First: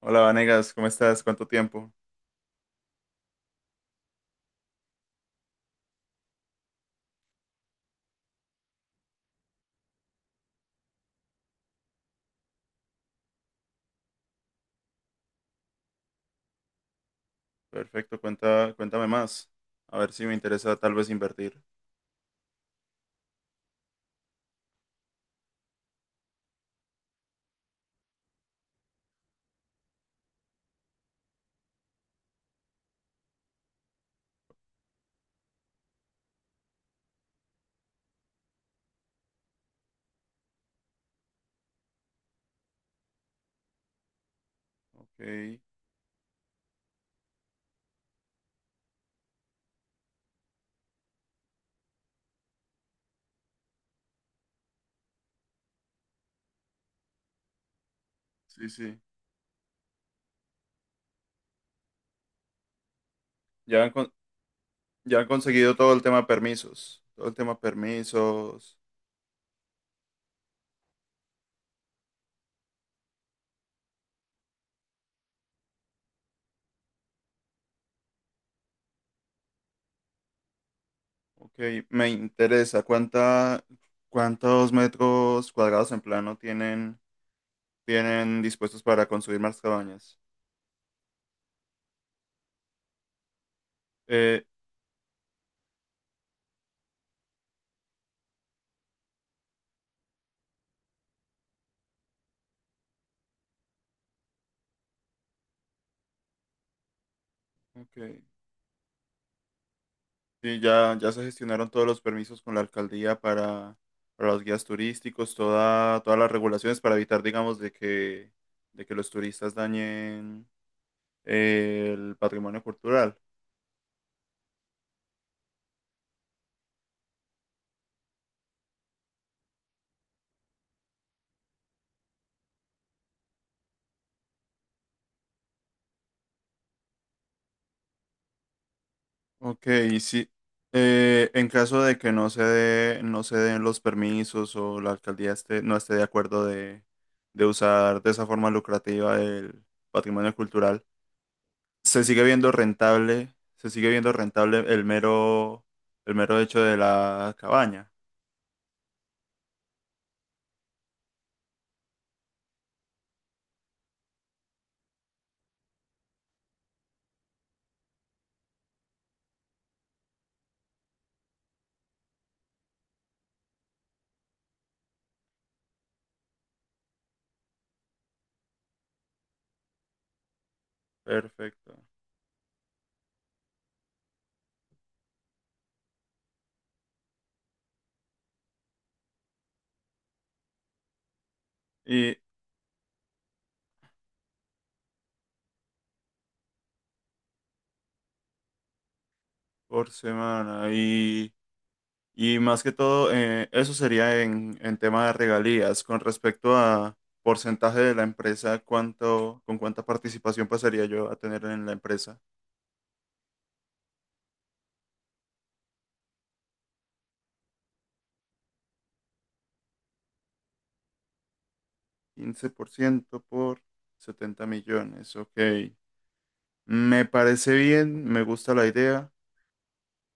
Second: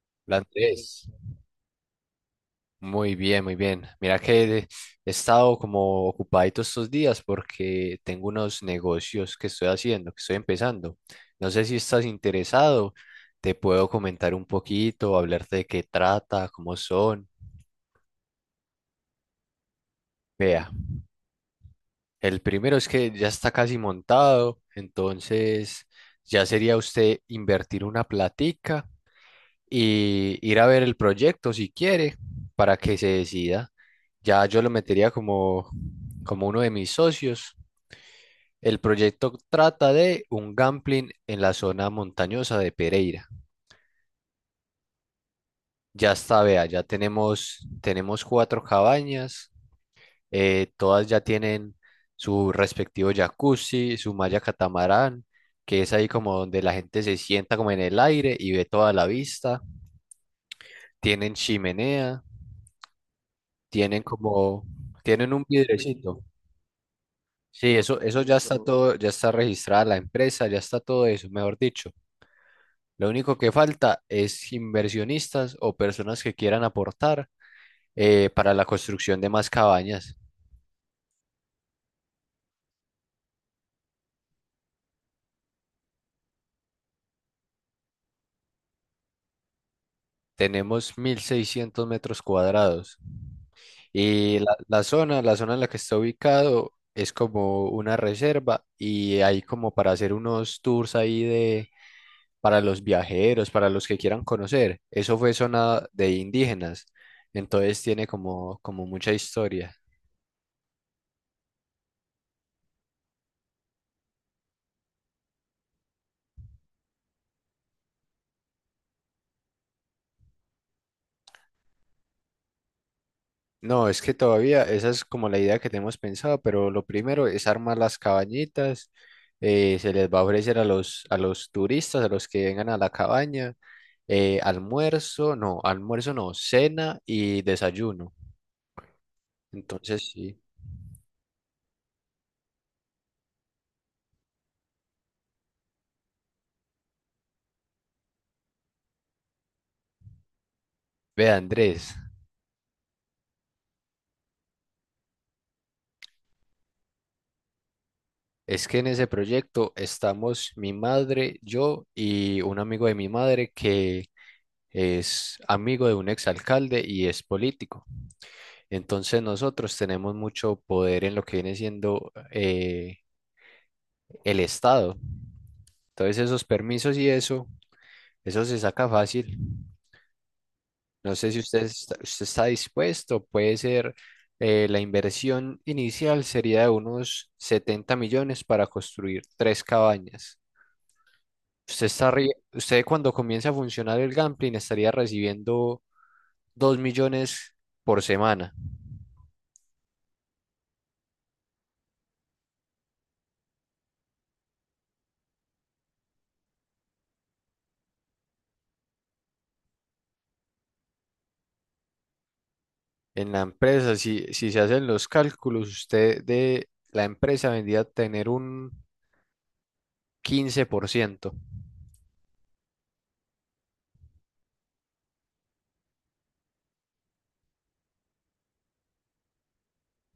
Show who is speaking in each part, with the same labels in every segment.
Speaker 1: Hola
Speaker 2: Hola
Speaker 1: Vanegas, ¿cómo
Speaker 2: Andrés,
Speaker 1: estás? ¿Cuánto tiempo?
Speaker 2: muy bien, muy bien. Mira que he estado como ocupadito estos días porque tengo unos negocios que estoy haciendo, que estoy empezando. No sé si estás interesado, te puedo comentar un poquito, hablarte de qué trata, cómo son.
Speaker 1: Perfecto, cuenta, cuéntame más. A ver si me
Speaker 2: Vea,
Speaker 1: interesa tal vez invertir.
Speaker 2: el primero es que ya está casi montado, entonces ya sería usted invertir una platica y ir a ver el proyecto si quiere para que se decida. Ya yo lo metería como uno de mis socios. El proyecto trata de un gambling en la zona montañosa de Pereira.
Speaker 1: Ok,
Speaker 2: Ya está, vea, ya tenemos cuatro cabañas, todas ya tienen su respectivo jacuzzi, su malla catamarán, que es ahí como donde la gente se sienta como en el aire y ve
Speaker 1: sí,
Speaker 2: toda
Speaker 1: sí.
Speaker 2: la vista. Tienen chimenea.
Speaker 1: Ya han,
Speaker 2: Tienen
Speaker 1: con-
Speaker 2: como,
Speaker 1: ya han
Speaker 2: tienen un
Speaker 1: conseguido todo el
Speaker 2: vidrecito.
Speaker 1: tema permisos. Todo el tema
Speaker 2: Sí, eso ya está
Speaker 1: permisos.
Speaker 2: todo, ya está registrada la empresa, ya está todo eso, mejor dicho. Lo único que falta es inversionistas o personas que quieran aportar, para la construcción de más cabañas.
Speaker 1: Ok, me interesa. ¿ Cuántos metros cuadrados en plano tienen, tienen dispuestos para construir más cabañas?
Speaker 2: Tenemos 1.600 metros cuadrados y
Speaker 1: Eh,
Speaker 2: la zona en la que está ubicado es como una reserva y hay como para hacer unos tours ahí de para los viajeros, para los que quieran conocer. Eso fue zona de indígenas, entonces
Speaker 1: ok.
Speaker 2: tiene como mucha historia.
Speaker 1: Sí, ya, ya se gestionaron todos los permisos con la alcaldía para los guías turísticos, todas las regulaciones para evitar, digamos, de que los turistas dañen el patrimonio cultural.
Speaker 2: No, es que todavía esa es como la idea que tenemos pensado, pero lo primero es armar las cabañitas. Se les va a ofrecer a los turistas, a los que vengan a la cabaña, almuerzo no, cena y desayuno.
Speaker 1: Ok, y
Speaker 2: Entonces,
Speaker 1: sí.
Speaker 2: sí.
Speaker 1: Eh, en caso de que no se den los permisos o la alcaldía no esté de acuerdo de usar de esa forma lucrativa el patrimonio cultural,
Speaker 2: Ve, Andrés,
Speaker 1: se sigue viendo rentable, se sigue viendo rentable el mero hecho de la cabaña.
Speaker 2: es que en ese proyecto estamos mi madre, yo y un amigo de mi madre que es amigo de un exalcalde y es político. Entonces nosotros tenemos mucho poder en lo que viene siendo, el Estado. Entonces esos permisos y eso se saca fácil. No sé si usted
Speaker 1: Perfecto.
Speaker 2: está, usted está dispuesto, puede ser, la inversión inicial sería de unos 70 millones para construir tres cabañas.
Speaker 1: Y
Speaker 2: Usted, cuando comience a funcionar el gambling, estaría recibiendo 2 millones por semana
Speaker 1: por semana. Y más que todo, eso sería en tema de regalías. Con respecto a porcentaje de la empresa, ¿ con cuánta participación pasaría yo a tener en la empresa?
Speaker 2: en la empresa. Si se hacen los cálculos, usted de la empresa vendría a tener un 15%.
Speaker 1: 15% por 70 millones. Ok. Me parece bien, me gusta la idea.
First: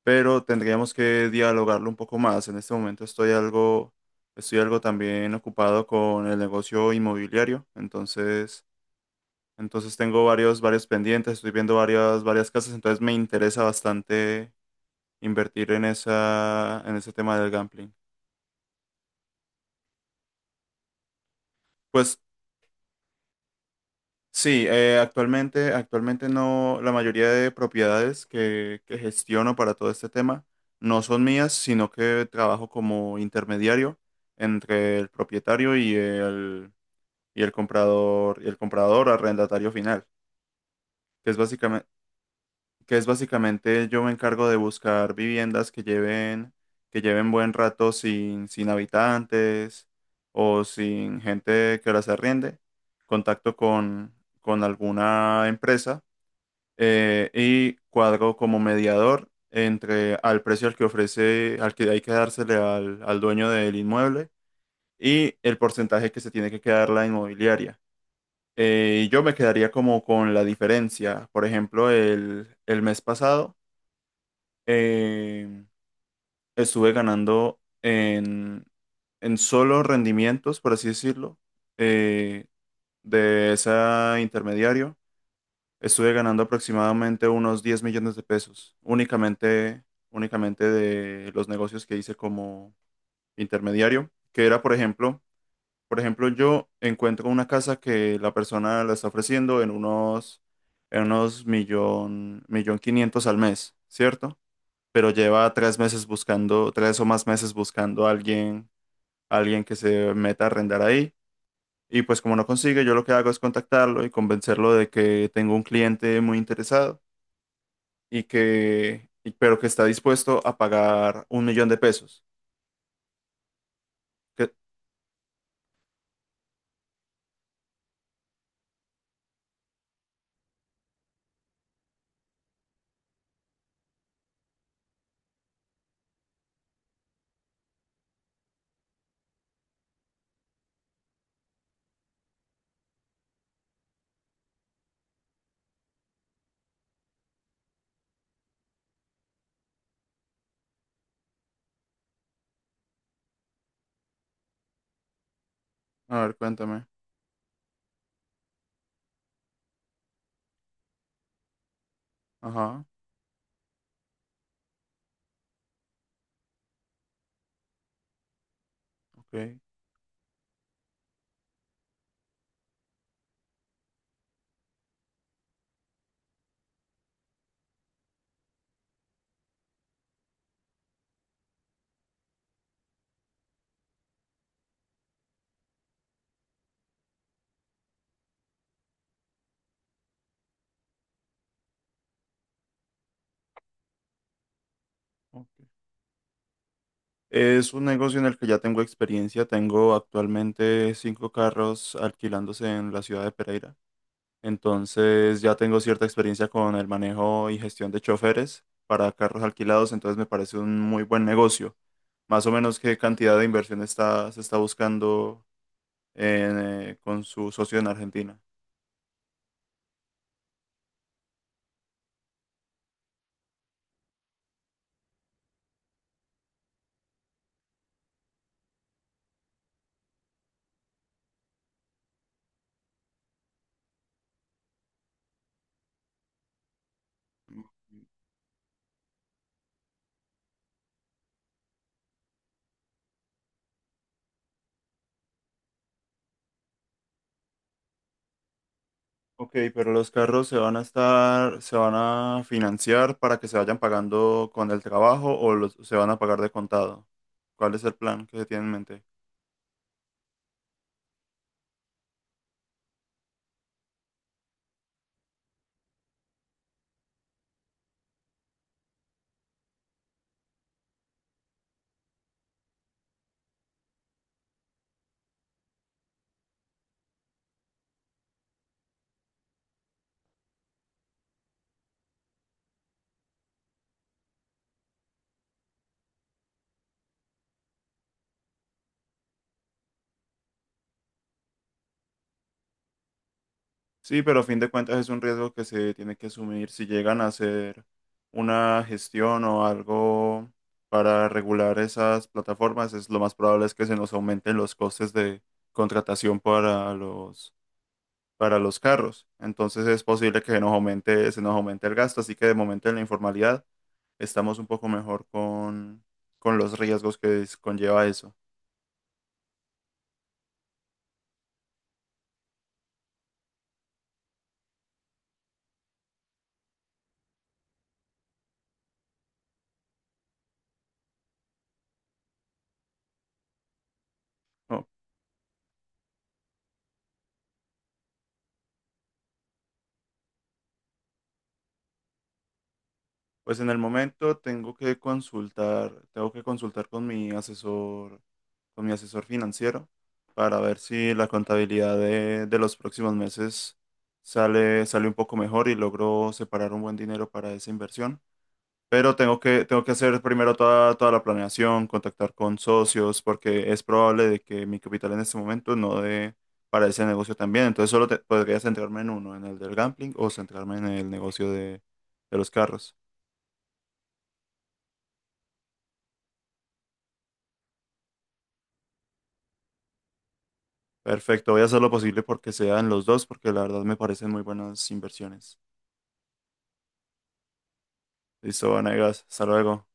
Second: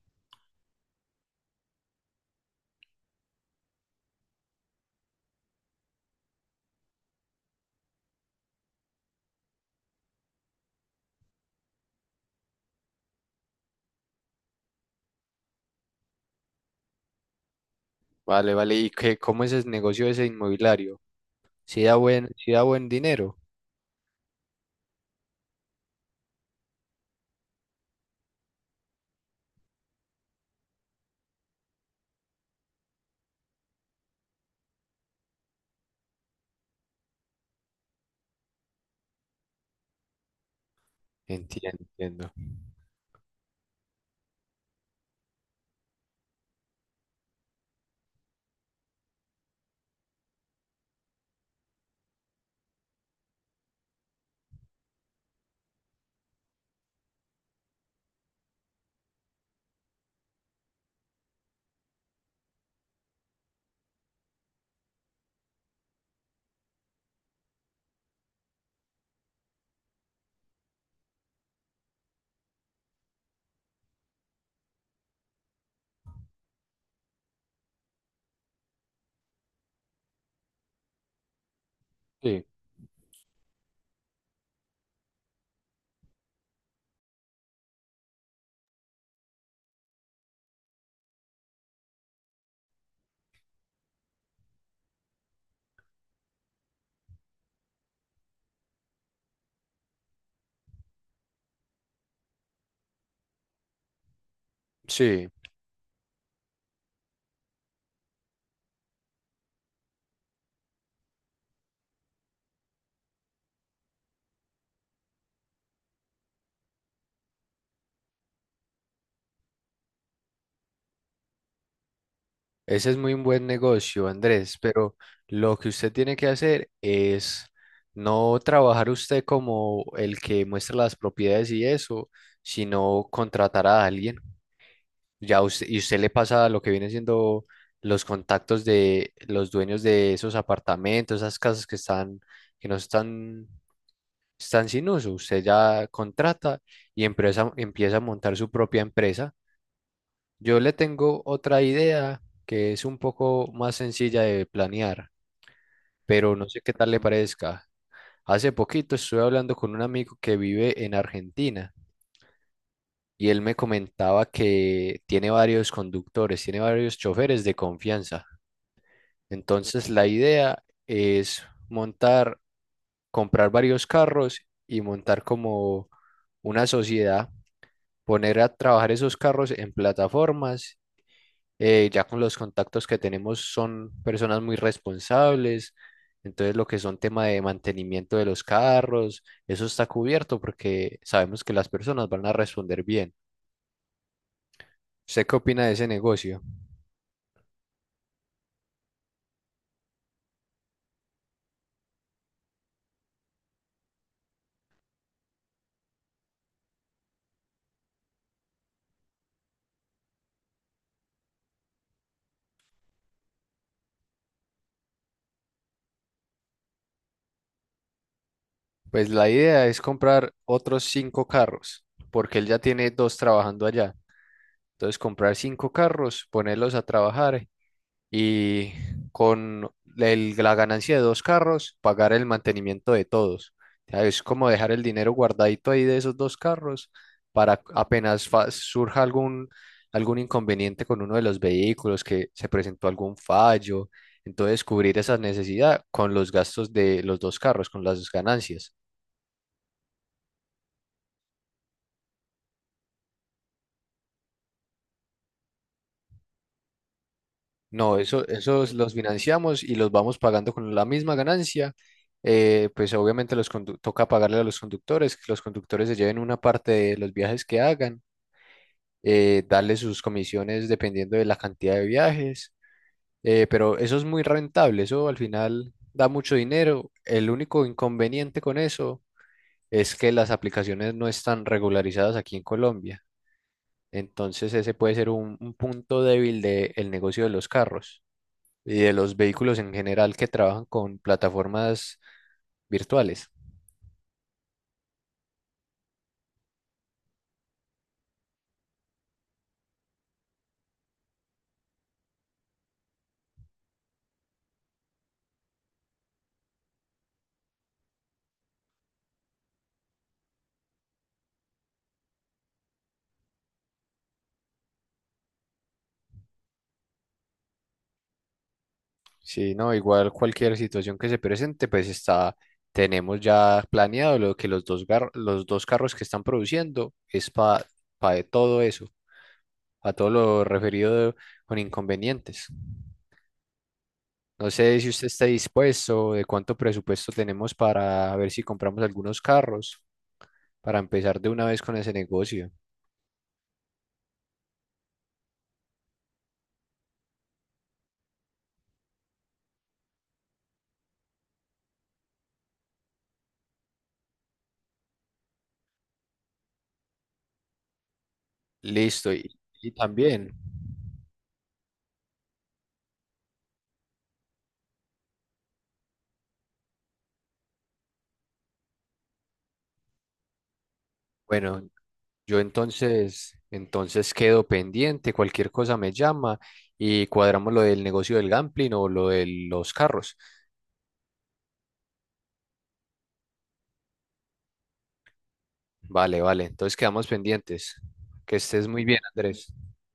Speaker 1: Pero tendríamos que dialogarlo un poco más. En este momento estoy algo también ocupado con el negocio inmobiliario, entonces, entonces tengo varios, varios pendientes, estoy viendo varias, varias casas, entonces me interesa bastante invertir en esa, en ese tema del gambling.
Speaker 2: Vale, vale. ¿Y qué, cómo es el negocio ese inmobiliario? Si da
Speaker 1: Pues
Speaker 2: buen, si da buen dinero.
Speaker 1: sí, actualmente, actualmente no, la mayoría de propiedades que gestiono para todo este tema no son mías, sino que trabajo como intermediario entre el propietario y el comprador arrendatario final, que es
Speaker 2: Entiendo,
Speaker 1: básicamente,
Speaker 2: entiendo.
Speaker 1: que es básicamente yo me encargo de buscar viviendas que lleven buen rato sin habitantes o sin gente que las arriende, contacto con, con alguna empresa y cuadro como mediador entre al precio al que ofrece, al que hay que dársele al dueño del inmueble y el porcentaje que se tiene que quedar la inmobiliaria. Yo me quedaría como con la diferencia. Por ejemplo, el mes pasado eh, estuve ganando en solo rendimientos, por así decirlo,
Speaker 2: Sí,
Speaker 1: eh, de ese intermediario. Estuve ganando aproximadamente unos 10 millones de pesos, únicamente, únicamente de los negocios que hice como intermediario, que era, por ejemplo, yo encuentro una casa que la persona la está ofreciendo en unos millón, millón quinientos al mes, ¿cierto? Pero
Speaker 2: sí.
Speaker 1: lleva tres meses buscando, tres o más meses buscando a alguien que se meta a arrendar ahí. Y pues como no consigue, yo lo que hago es contactarlo y convencerlo de que tengo un cliente muy interesado y pero que está dispuesto a pagar un millón de pesos.
Speaker 2: Ese es muy un buen negocio,
Speaker 1: ¿Qué?
Speaker 2: Andrés, pero lo que usted tiene que hacer es no trabajar usted como el que muestra las propiedades y eso, sino contratar a alguien. Ya usted, y usted le pasa lo que viene siendo los contactos de los dueños de esos apartamentos, esas casas que están, que no están, están sin uso. Usted ya contrata y empieza a montar su propia empresa. Yo le tengo otra idea que es un poco más sencilla de planear,
Speaker 1: A
Speaker 2: pero
Speaker 1: ver,
Speaker 2: no sé qué
Speaker 1: cuéntame.
Speaker 2: tal le parezca. Hace poquito estuve hablando con un amigo que vive en Argentina
Speaker 1: Ajá,
Speaker 2: y él me comentaba que tiene varios conductores, tiene varios choferes de confianza.
Speaker 1: ok,
Speaker 2: Entonces la idea es montar, comprar varios carros y montar como una sociedad, poner a trabajar esos carros en plataformas. Ya con los contactos que tenemos son personas muy responsables, entonces lo que son tema de mantenimiento de los carros, eso está cubierto porque sabemos que las personas van a responder bien. ¿Usted qué
Speaker 1: ok.
Speaker 2: opina de ese negocio?
Speaker 1: Es un negocio en el que ya tengo experiencia. Tengo actualmente 5 carros alquilándose en la ciudad de Pereira. Entonces ya tengo cierta experiencia con el manejo y gestión de choferes para carros alquilados. Entonces me parece un muy buen negocio. Más o menos qué cantidad de inversión se está buscando en, con su socio en Argentina.
Speaker 2: Pues la idea es comprar otros cinco carros, porque él ya tiene dos trabajando allá. Entonces comprar cinco carros, ponerlos a trabajar y con la ganancia de dos carros, pagar el mantenimiento de todos. O sea, es como dejar el dinero guardadito ahí de esos dos carros para apenas surja algún inconveniente con uno de los vehículos, que se presentó algún fallo. Entonces, cubrir esa necesidad con los gastos de los dos carros, con las ganancias.
Speaker 1: Ok, pero los carros se van a financiar para que se vayan pagando con el trabajo o se van a pagar de contado. ¿Cuál es el
Speaker 2: No,
Speaker 1: plan
Speaker 2: eso,
Speaker 1: que se tiene en
Speaker 2: esos los
Speaker 1: mente?
Speaker 2: financiamos y los vamos pagando con la misma ganancia. Pues obviamente toca pagarle a los conductores, que los conductores se lleven una parte de los viajes que hagan, darle sus comisiones dependiendo de la cantidad de viajes. Pero eso es muy rentable, eso al final da mucho dinero. El único inconveniente con eso es que las aplicaciones no están regularizadas aquí en Colombia. Entonces ese puede ser un punto débil del negocio de los carros y de los vehículos en general que trabajan con plataformas virtuales.
Speaker 1: Sí, pero a fin de cuentas es un riesgo que se tiene que asumir. Si llegan a hacer una gestión o algo para regular esas plataformas, es lo más probable, es que se nos aumenten los costes de contratación para los carros. Entonces es posible que se nos aumente el gasto, así que de momento en la informalidad estamos un poco mejor con los riesgos que conlleva eso.
Speaker 2: Sí, no, igual cualquier situación que se presente, pues está, tenemos ya planeado lo que los dos carros que están produciendo es para todo eso, a todo lo referido con inconvenientes. No sé
Speaker 1: No,
Speaker 2: si usted está dispuesto, de cuánto presupuesto tenemos para ver si compramos algunos carros, para empezar de una vez con ese negocio.
Speaker 1: pues en el momento tengo que consultar con mi asesor financiero para ver si la contabilidad de los próximos meses sale, sale un poco mejor y logro separar un buen dinero para esa inversión.
Speaker 2: Listo,
Speaker 1: Pero
Speaker 2: y, y
Speaker 1: tengo que hacer
Speaker 2: también,
Speaker 1: primero toda, toda la planeación, contactar con socios, porque es probable de que mi capital en este momento no dé para ese negocio también. Podría centrarme en uno, en el del gambling o centrarme en el negocio
Speaker 2: bueno,
Speaker 1: de
Speaker 2: yo
Speaker 1: los carros.
Speaker 2: entonces quedo pendiente, cualquier cosa me llama y cuadramos lo del negocio del gambling o lo de los carros.
Speaker 1: Perfecto, voy a hacer lo posible porque sean los dos, porque la verdad me parecen muy buenas inversiones.
Speaker 2: Vale, vale, entonces quedamos pendientes. Que estés
Speaker 1: Listo,
Speaker 2: muy bien,
Speaker 1: Vanegas, hasta
Speaker 2: Andrés.
Speaker 1: luego.